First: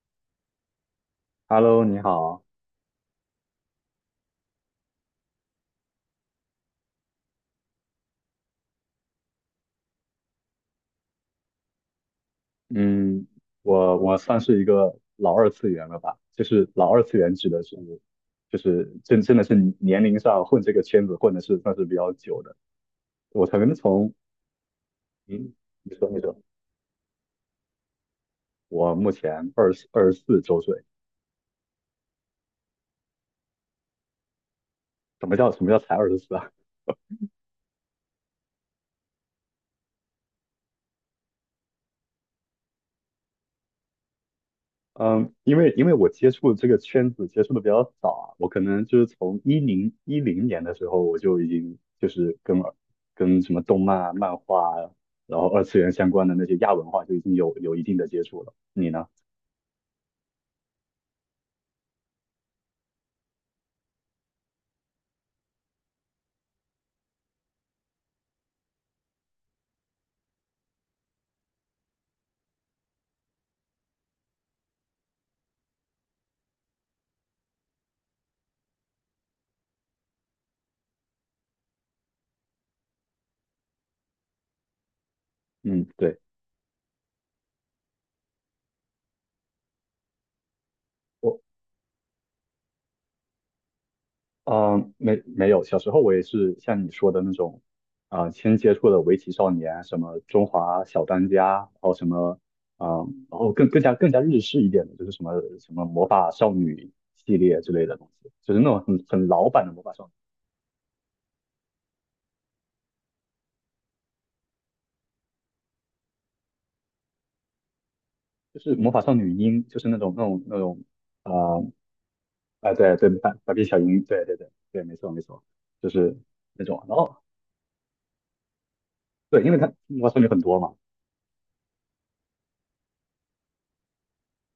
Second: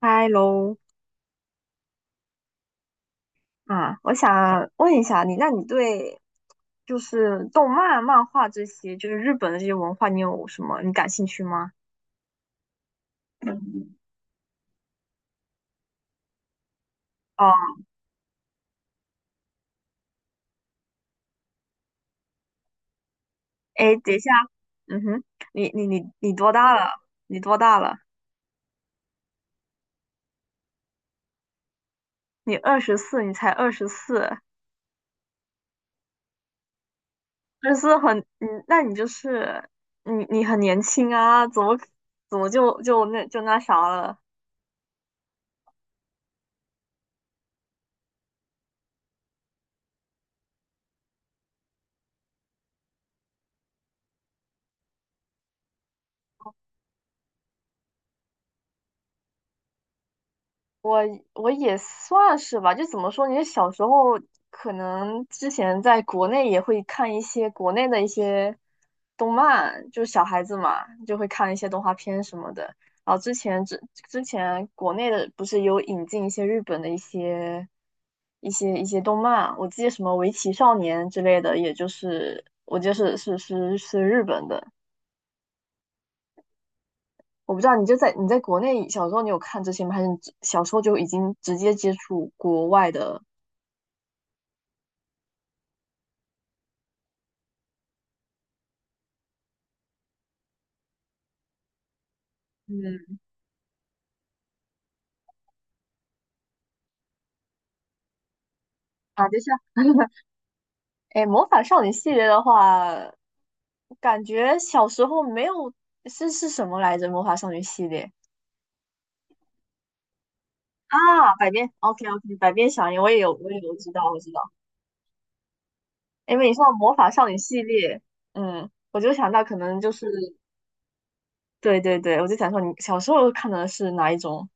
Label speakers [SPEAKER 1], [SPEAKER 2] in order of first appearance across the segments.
[SPEAKER 1] 嗨喽，
[SPEAKER 2] Hello，你好。
[SPEAKER 1] 啊，我想问一下你，那你对就是动漫、漫画这些，就是日本的这些文化，你有什么你感兴趣吗？
[SPEAKER 2] 嗯，我算是一个老二次元了吧？就是老二次元
[SPEAKER 1] 哦，
[SPEAKER 2] 指的是，就是真的是年龄上混这个圈子混的是算是比较久的。我曾
[SPEAKER 1] 哎，
[SPEAKER 2] 从，
[SPEAKER 1] 等一下，嗯哼，
[SPEAKER 2] 嗯，
[SPEAKER 1] 你你
[SPEAKER 2] 你
[SPEAKER 1] 你
[SPEAKER 2] 说你
[SPEAKER 1] 你
[SPEAKER 2] 说，
[SPEAKER 1] 多大了？你多大了？
[SPEAKER 2] 我目前二十四周岁。
[SPEAKER 1] 你二十四，你才二十四，
[SPEAKER 2] 什么叫才二十四啊？
[SPEAKER 1] 二十四很，嗯，那你就是你很年轻啊，怎么就那啥了？
[SPEAKER 2] 嗯，因为我接触这个圈子接触的比较早啊。我可能就是从1010年的时候，我就已经就是跟什么动漫啊、漫画啊，然后二次元相关的那些亚文化就已经有一定的接触了。你呢？
[SPEAKER 1] 我我也算是吧，就怎么说，你小时候可能之前在国内也会看一些国内的一些动漫，就小孩子嘛，就会看一些动画片什么的。然后之前国内的不是有引进一些日本的一些动漫，我记得什么《围棋少年》之类的，也就是我就是日本的。
[SPEAKER 2] 嗯，对，
[SPEAKER 1] 我不知道你就在你在国内小时候你有看这些吗？还是你只小时候就已经
[SPEAKER 2] 我。
[SPEAKER 1] 直接接触国外的？
[SPEAKER 2] 嗯，没有，小时候我也是像你说的那种。先接触的围棋少年，什么中华小当家，然后什么，啊、
[SPEAKER 1] 嗯，
[SPEAKER 2] 然后更加日式一点的，就是什么魔法少女系列之类的东西，就是那种很
[SPEAKER 1] 啊，就
[SPEAKER 2] 老
[SPEAKER 1] 像，
[SPEAKER 2] 版的魔法少女，
[SPEAKER 1] 哎，魔法少女系列的话，感觉小时候没有，是什么来着？魔法少女系列
[SPEAKER 2] 就是魔法少女樱，就是那种，啊、
[SPEAKER 1] 啊，百变，OK OK,百变小
[SPEAKER 2] 对
[SPEAKER 1] 樱，
[SPEAKER 2] 对，百
[SPEAKER 1] 我
[SPEAKER 2] 百
[SPEAKER 1] 也
[SPEAKER 2] 变
[SPEAKER 1] 有
[SPEAKER 2] 小
[SPEAKER 1] 知
[SPEAKER 2] 樱，
[SPEAKER 1] 道，我
[SPEAKER 2] 对
[SPEAKER 1] 知
[SPEAKER 2] 对对
[SPEAKER 1] 道。
[SPEAKER 2] 对，没错没错，就是
[SPEAKER 1] 因为你
[SPEAKER 2] 那
[SPEAKER 1] 说到
[SPEAKER 2] 种。
[SPEAKER 1] 魔
[SPEAKER 2] 然
[SPEAKER 1] 法
[SPEAKER 2] 后
[SPEAKER 1] 少女系列，嗯，我就想
[SPEAKER 2] 对，
[SPEAKER 1] 到
[SPEAKER 2] 因
[SPEAKER 1] 可
[SPEAKER 2] 为它
[SPEAKER 1] 能就是，
[SPEAKER 2] 魔法少女很多嘛。
[SPEAKER 1] 对对对，我就想说你小时候看的是哪一种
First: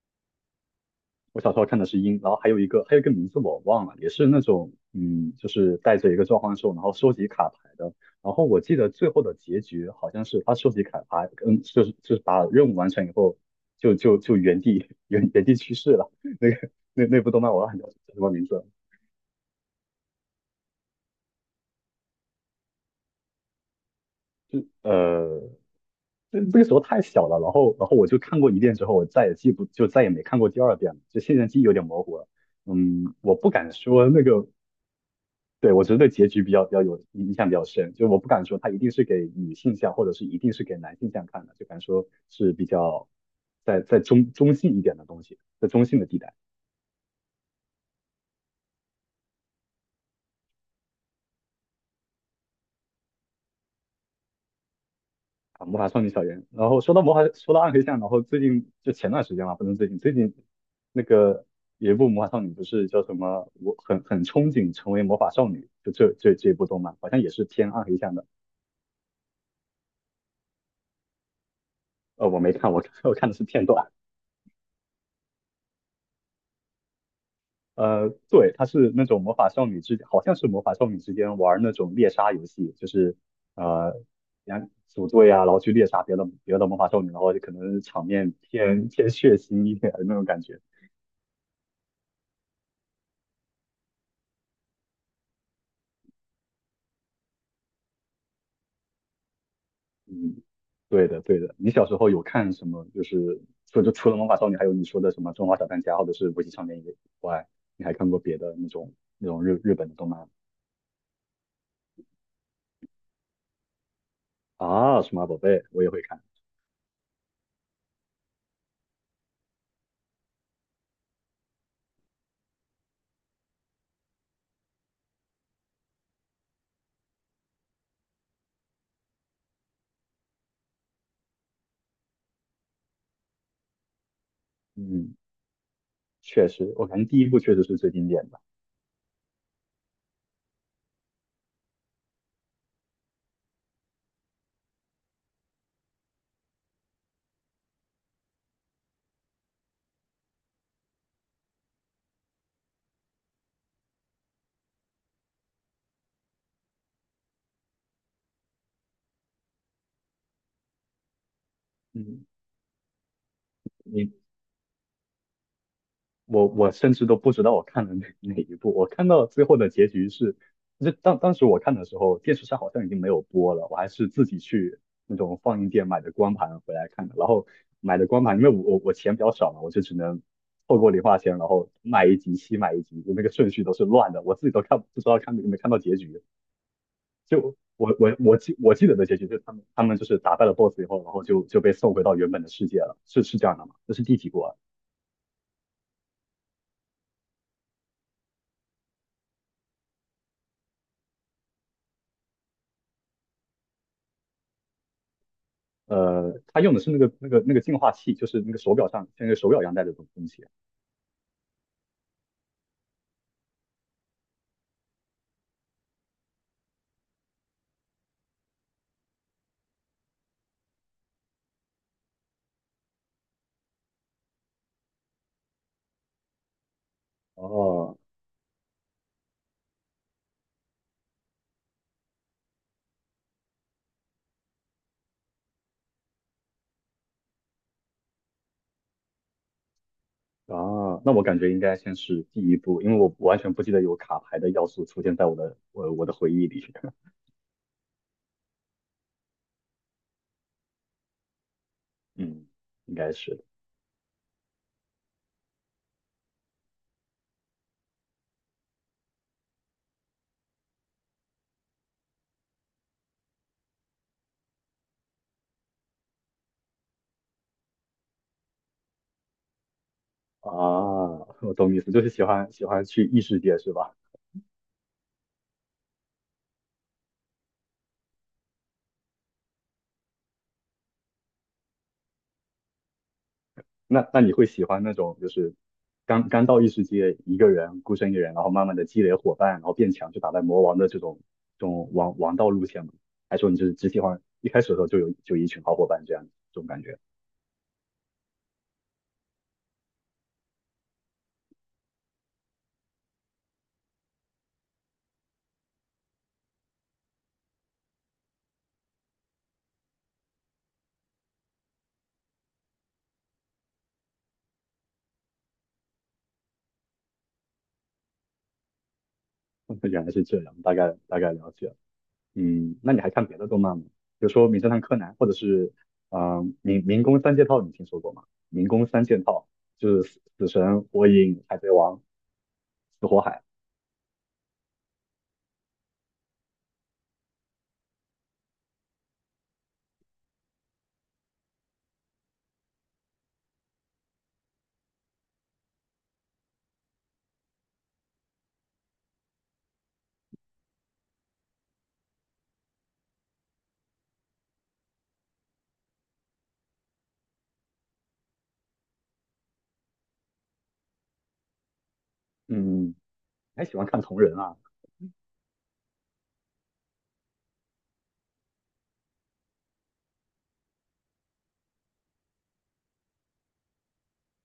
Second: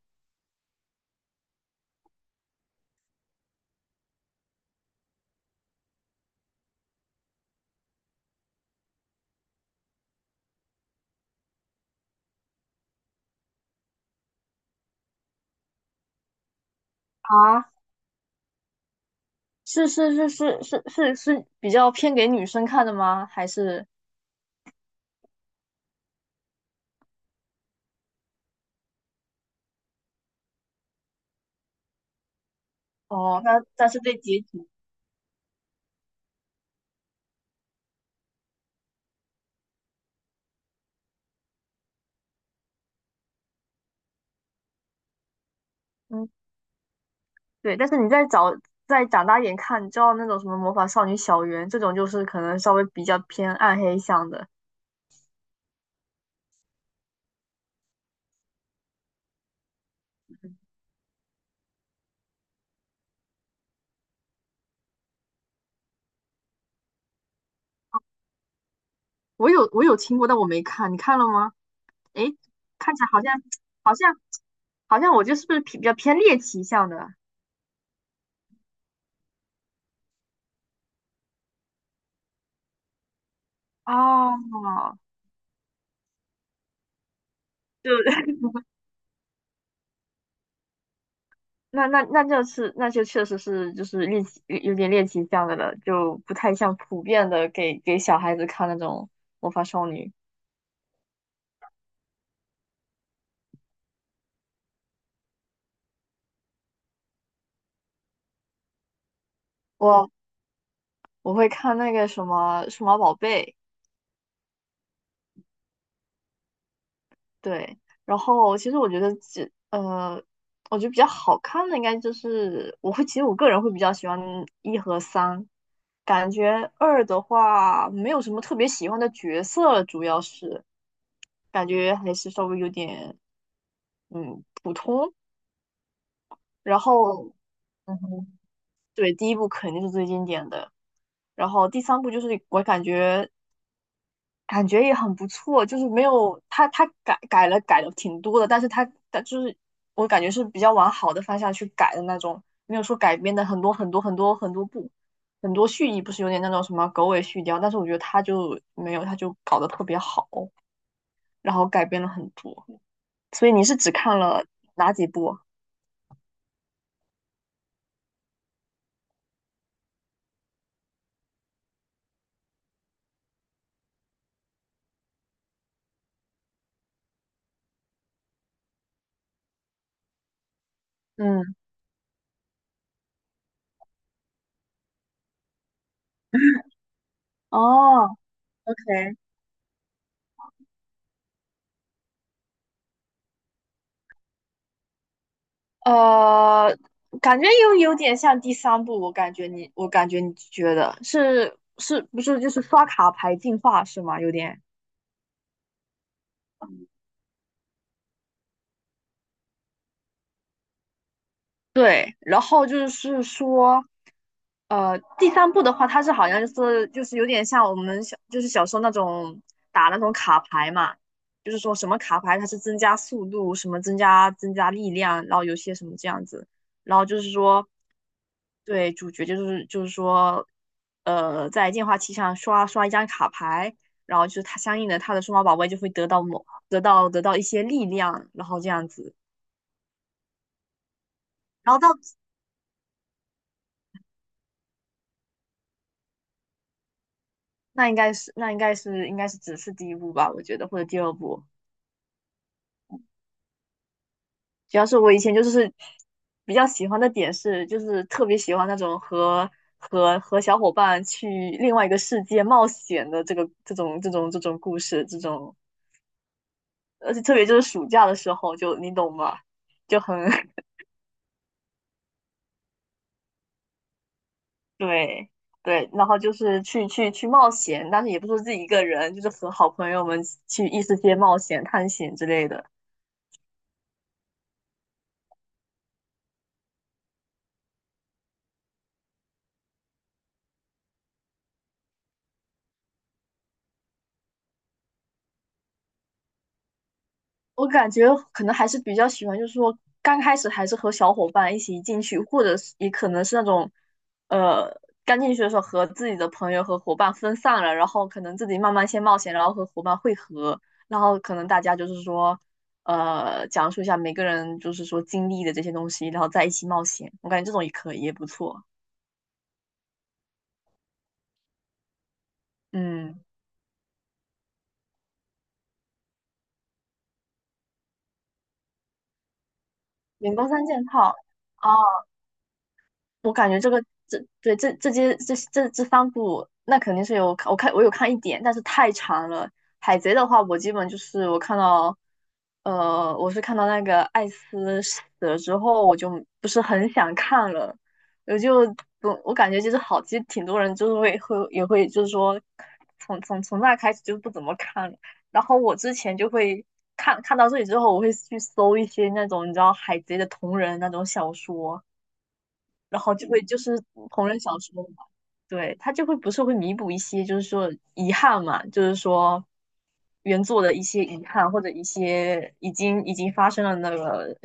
[SPEAKER 2] 我小时候看的是鹰，然后还有一个名字我忘了，也是那种。嗯，就是带着一个召唤兽，然后收集卡牌的。然后我记得最后的结局好像是他收集卡牌，嗯，就是把任务完成以后，就原地原地去世了。那部动漫我忘
[SPEAKER 1] 啊？
[SPEAKER 2] 了叫什么名字。
[SPEAKER 1] 是比较偏给女生看的吗？还是
[SPEAKER 2] 呃，那个时候太小了，然后我就看过一遍之后，我再也记不就再也没看过第二遍了，就现在记忆有点模糊了。嗯，我
[SPEAKER 1] 哦，
[SPEAKER 2] 不
[SPEAKER 1] 那
[SPEAKER 2] 敢
[SPEAKER 1] 但是
[SPEAKER 2] 说
[SPEAKER 1] 对
[SPEAKER 2] 那
[SPEAKER 1] 结
[SPEAKER 2] 个
[SPEAKER 1] 局。
[SPEAKER 2] 对，我觉得对结局比较有印象比较深，就我不敢说它一定是给女性向，或者是一定是给男性向看的，就敢说是比较在中性一点的东西，在中性的地
[SPEAKER 1] 嗯。
[SPEAKER 2] 带。
[SPEAKER 1] 对，但是你再长大一点看，你知道那种什么魔法少女小圆这种，就是可能稍微比较偏暗黑向的。
[SPEAKER 2] 啊，《魔法少女小圆》。然后说到魔法，说到暗黑向，然后最近就前段时间嘛，不能最近。最近那个有一部魔法少女不是叫什么，我很憧憬成为魔法少女，就这一部动漫，好像也是偏暗黑向的。
[SPEAKER 1] 我有听过，但我没看，你看了吗？诶，
[SPEAKER 2] 我没看，我
[SPEAKER 1] 看起 来
[SPEAKER 2] 我
[SPEAKER 1] 好
[SPEAKER 2] 看
[SPEAKER 1] 像
[SPEAKER 2] 的是片段。
[SPEAKER 1] 好像我就是不是比较偏猎奇向的？
[SPEAKER 2] 对，它是那种魔法少女。好像是魔法少女之间玩那种猎杀游戏。就是，呃，两
[SPEAKER 1] 哦，
[SPEAKER 2] 组队啊，然后去猎杀别的魔法少女，然后就可能
[SPEAKER 1] 就
[SPEAKER 2] 场面 偏血腥一点的那种感觉。
[SPEAKER 1] 那就是那就确实是就是猎奇有点猎奇向的了，就不太像普遍的给小孩子看那种魔法少女。
[SPEAKER 2] 嗯，对的，对的。你小时候有看什么？就是除了魔法少女，还有你说的什么《中华小当家》或者是《围棋少年》以外，你还看过别的那种日本的动
[SPEAKER 1] 我
[SPEAKER 2] 漫
[SPEAKER 1] 我会看那个什么数码宝贝。
[SPEAKER 2] 啊？数码宝贝我也会看。
[SPEAKER 1] 对，然后其实我觉得比较好看的应该就是我会，其实我个人会比较喜欢一和三，感觉二的话没有什么特别喜欢的角色，主要是感觉还是稍微有点普通。
[SPEAKER 2] 嗯，确实，
[SPEAKER 1] 然
[SPEAKER 2] 我感觉第一
[SPEAKER 1] 后，
[SPEAKER 2] 部确实是最
[SPEAKER 1] 嗯
[SPEAKER 2] 经典的。
[SPEAKER 1] 哼，对，第一部肯定是最经典的，然后第三部就是我感觉也很不错，就是没有他改了挺多的，但是他就是我感觉是比较往好的方向去改的那种，没有说改编的很多很多很多很多部，很多续集不是有点那种什么狗尾续貂，但是我觉得他就没有，他就搞得特别好，然后改编了
[SPEAKER 2] 嗯。
[SPEAKER 1] 很多，所以你是只
[SPEAKER 2] 你
[SPEAKER 1] 看了哪几部？
[SPEAKER 2] 我甚至都不知道我看了哪一部，我看到最后的结局是，当时我看的时候，电视上好像已经没有播了，我还是自己去那种放映店买的光盘回来看的。然后买的光盘，因为我钱比较少嘛，我就只能透过零花钱，然
[SPEAKER 1] 嗯，
[SPEAKER 2] 后买一集，就那个顺序都是乱的，我自己都看不知道看有没有看到结局，就我
[SPEAKER 1] 哦
[SPEAKER 2] 我我记我记得
[SPEAKER 1] ，OK。
[SPEAKER 2] 的结局就是他们就是打败了 BOSS 以后，然后就被送回到原本的世界了，是这样的吗？这是第几部啊？
[SPEAKER 1] 呃，感觉又有点像第三部，我感觉你，我感觉你觉得是不是就是刷卡牌进化是吗？有点
[SPEAKER 2] 他用的是那个净化器，就是那个手表上像那个手表一样戴的东西。
[SPEAKER 1] 对，然后就是说，呃，第三部的话，它是好像就是有点像我们小就是小时候那种打那种卡牌嘛，就是说什么卡牌它是增加速度，什么增加力量，然后有些什么这样子，然后就是说，
[SPEAKER 2] 哦，
[SPEAKER 1] 对，主角就是说，呃，在电话机上刷一张卡牌，然后就是它相应的它的数码宝贝就会得到某得到得到一些力量，然后这样子，
[SPEAKER 2] 啊，那我感觉应
[SPEAKER 1] 然
[SPEAKER 2] 该
[SPEAKER 1] 后到
[SPEAKER 2] 先是第一步，因为我完全不记得有卡牌的要素出现在我的回忆里。
[SPEAKER 1] 那应该是那应该是应该是只是第一部吧，我觉得或者第二部。
[SPEAKER 2] 嗯，应该是的。
[SPEAKER 1] 主要是我以前就是比较喜欢的点是，就是特别喜欢那种和小伙伴去另外一个世界冒险的这种故事，这种而且特别就是暑假的时候就，你懂吗？就很
[SPEAKER 2] 啊 我懂意思，就是喜欢去异世界是吧？
[SPEAKER 1] 对对，然后就是去冒险，但是也不是自己一个人，就是和好朋友们去异世界冒险、探险之类的。
[SPEAKER 2] 那你会喜欢那种就是刚刚到异世界一个人孤身一人，然后慢慢的积累伙伴，然后变强去打败魔王的这种王道路线吗？还是说你就是只喜欢一开始的时候就有就一群好伙伴这样这种感觉？
[SPEAKER 1] 我感觉可能还是比较喜欢，就是说刚开始还是和小伙伴一起进去，或者是也可能是那种，呃，刚进去的时候和自己的朋友和伙伴分散了，然后可能自己慢慢先冒险，然后和伙伴汇合，然后可能大家就是说，呃，讲述一下每个人就是说经历的这些东西，然后在一起冒险。我感觉这种也可以，也不错。
[SPEAKER 2] 原来是这样，大概大概了解了。嗯，那你还
[SPEAKER 1] 嗯，
[SPEAKER 2] 看别的动漫吗？比如说《名侦探柯南》，或者是民工三件套，你听说过吗？民工三件套就是死
[SPEAKER 1] 员
[SPEAKER 2] 死
[SPEAKER 1] 工三
[SPEAKER 2] 神、
[SPEAKER 1] 件
[SPEAKER 2] 火
[SPEAKER 1] 套。
[SPEAKER 2] 影、海贼王、
[SPEAKER 1] 哦，
[SPEAKER 2] 死火
[SPEAKER 1] 我
[SPEAKER 2] 海。
[SPEAKER 1] 感觉这个这对这这些这这这三部，那肯定是有看我看我有看一点，但是太长了。海贼的话，我基本就是我看到，呃，我是看到那个艾斯死了之后，我就不是很想看了，我就我感觉就是好，其实挺多人就是也会就是说，从那开始就不怎么看了。然后我之前就会看到这里之后，我会去搜一些那种你知道海贼的同人那种小说。
[SPEAKER 2] 嗯，嗯嗯，
[SPEAKER 1] 然后就会就
[SPEAKER 2] 还喜
[SPEAKER 1] 是
[SPEAKER 2] 欢看同
[SPEAKER 1] 同
[SPEAKER 2] 人
[SPEAKER 1] 人小
[SPEAKER 2] 啊。
[SPEAKER 1] 说嘛，对，它就会不是会弥补一些就是说遗憾嘛，就是说原作的一些遗憾或者一些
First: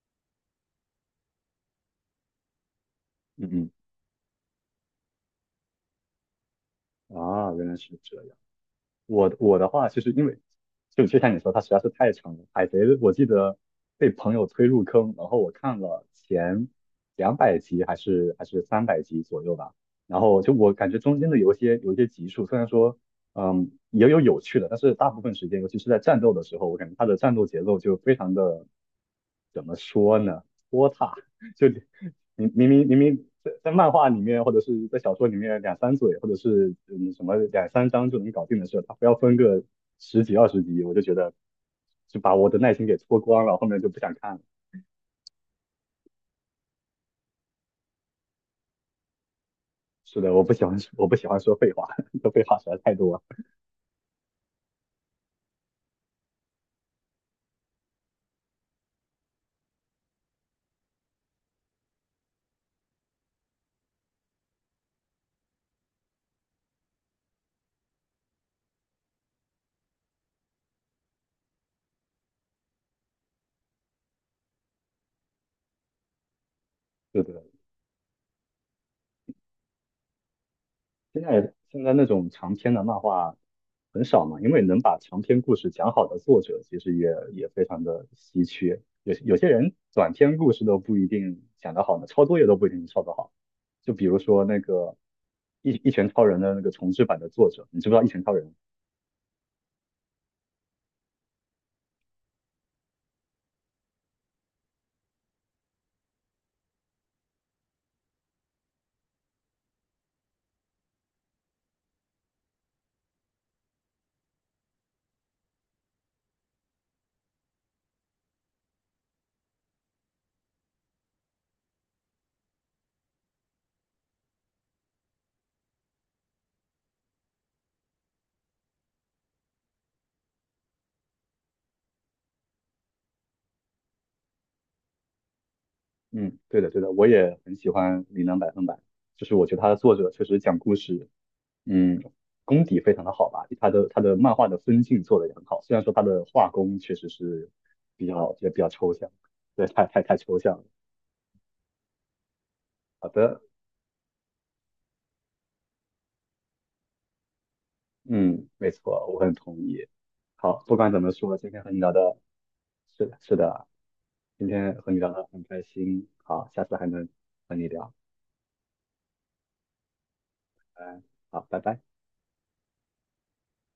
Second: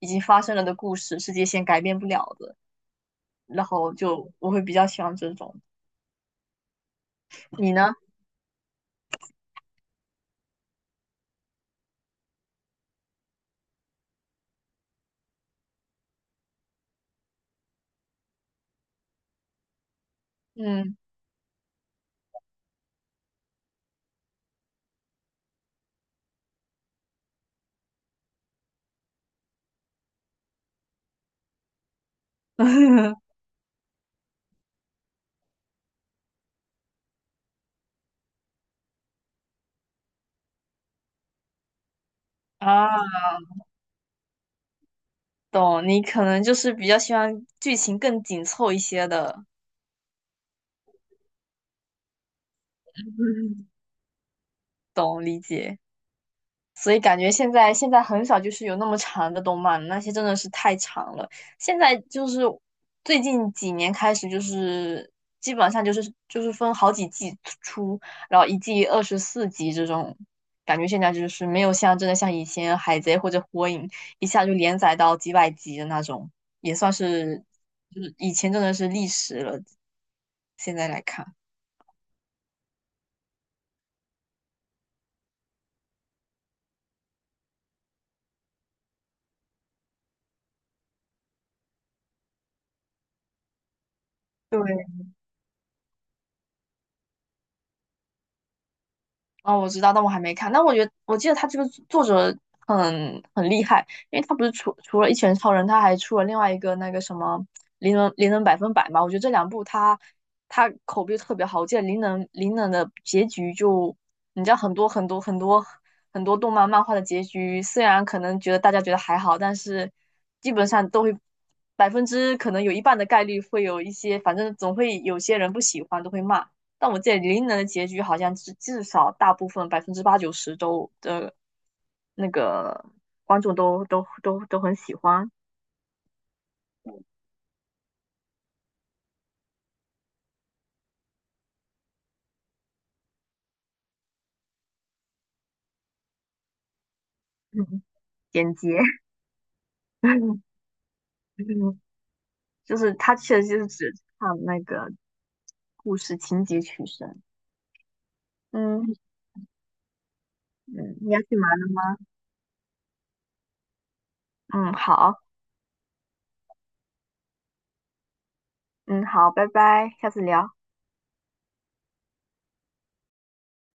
[SPEAKER 1] 已经发生了的故事，世界线改变不了的，
[SPEAKER 2] 嗯
[SPEAKER 1] 然
[SPEAKER 2] 嗯。
[SPEAKER 1] 后就我会比较喜欢这种。
[SPEAKER 2] 啊，原
[SPEAKER 1] 你
[SPEAKER 2] 来
[SPEAKER 1] 呢？
[SPEAKER 2] 是这样。我的话，其实因为就像你说，它实在是太长了。海贼，我记得被朋友推入坑，然后我看了前200集还是300集左右吧。然后就我感
[SPEAKER 1] 嗯
[SPEAKER 2] 觉中间的有一些集数，虽然说也有有趣的，但是大部分时间，尤其是在战斗的时候，我感觉它的战斗节奏就非常的，怎么说呢，拖沓。就明明 在漫画里面或者是在小说里面两三嘴或者是什么两三章就能搞定的事，他非要分个十几二十集，我就觉得就把我的耐心
[SPEAKER 1] 啊，
[SPEAKER 2] 给搓光了，后面就不想看了。
[SPEAKER 1] 懂，你可能就是比较喜欢剧情更紧凑一些的，
[SPEAKER 2] 是的，我不喜欢说废话，说废话实在太多了。
[SPEAKER 1] 懂理解。所以感觉现在很少就是有那么长的动漫，那些真的是太长了。现在就是最近几年开始，就是基本上就是分好几季出，然后一季24集这种。感觉现在就是没有像真的像以前海贼或者火影一下就连载到几百集的那种，也算
[SPEAKER 2] 是
[SPEAKER 1] 是
[SPEAKER 2] 的，
[SPEAKER 1] 就是以前真的是历史了。现在来
[SPEAKER 2] 现
[SPEAKER 1] 看，
[SPEAKER 2] 在现在那种长篇的漫画很少嘛，因为能把长篇故事讲好的作者其实也非常的稀缺。有些人短篇故事都不一定讲得好呢，抄作业都不一定抄得好。就比如说那个
[SPEAKER 1] 对，
[SPEAKER 2] 一拳超人的那个重制版的作者，你知不知道一拳超人？
[SPEAKER 1] 哦，我知道，但我还没看。但我觉得，我记得他这个作者很厉害，因为他不是除了《一拳超人》，他还出了另外一个那个什么《灵能百分百》嘛。我觉得这两部他口碑特别好。我记得《灵能》的结局就，你知道很多很多很多很多动漫漫画的结局，虽然可能觉得大家觉得还好，但是基本上都会百分之可能有一半的概率会有一些，反正总会有些人不喜欢，都会骂。但我记得林能的结局好像至少大部分百分之八九十都的那个观众都很喜欢。
[SPEAKER 2] 嗯，对的对的，我也很喜欢《琳能百分百》，就是我觉得他的作者确实讲故事。嗯，功底非常的好吧，他的漫画的分镜做得也很好，虽然说他的画工确实是
[SPEAKER 1] 嗯，
[SPEAKER 2] 比较也
[SPEAKER 1] 简
[SPEAKER 2] 比较
[SPEAKER 1] 洁，
[SPEAKER 2] 抽象。对，太抽象 了。
[SPEAKER 1] 就是
[SPEAKER 2] 好
[SPEAKER 1] 他
[SPEAKER 2] 的。
[SPEAKER 1] 确实就是只看那个故事情节取胜。
[SPEAKER 2] 嗯，没
[SPEAKER 1] 嗯
[SPEAKER 2] 错，我很同意。好，不管
[SPEAKER 1] 嗯，
[SPEAKER 2] 怎么
[SPEAKER 1] 你要
[SPEAKER 2] 说，
[SPEAKER 1] 去
[SPEAKER 2] 今
[SPEAKER 1] 忙
[SPEAKER 2] 天和你
[SPEAKER 1] 了。
[SPEAKER 2] 聊的，是的，是的，今
[SPEAKER 1] 嗯，
[SPEAKER 2] 天和你聊
[SPEAKER 1] 好，
[SPEAKER 2] 的很开心。好，下次还能和你聊。
[SPEAKER 1] 嗯好，拜拜，下次聊。
[SPEAKER 2] 拜，好，拜拜。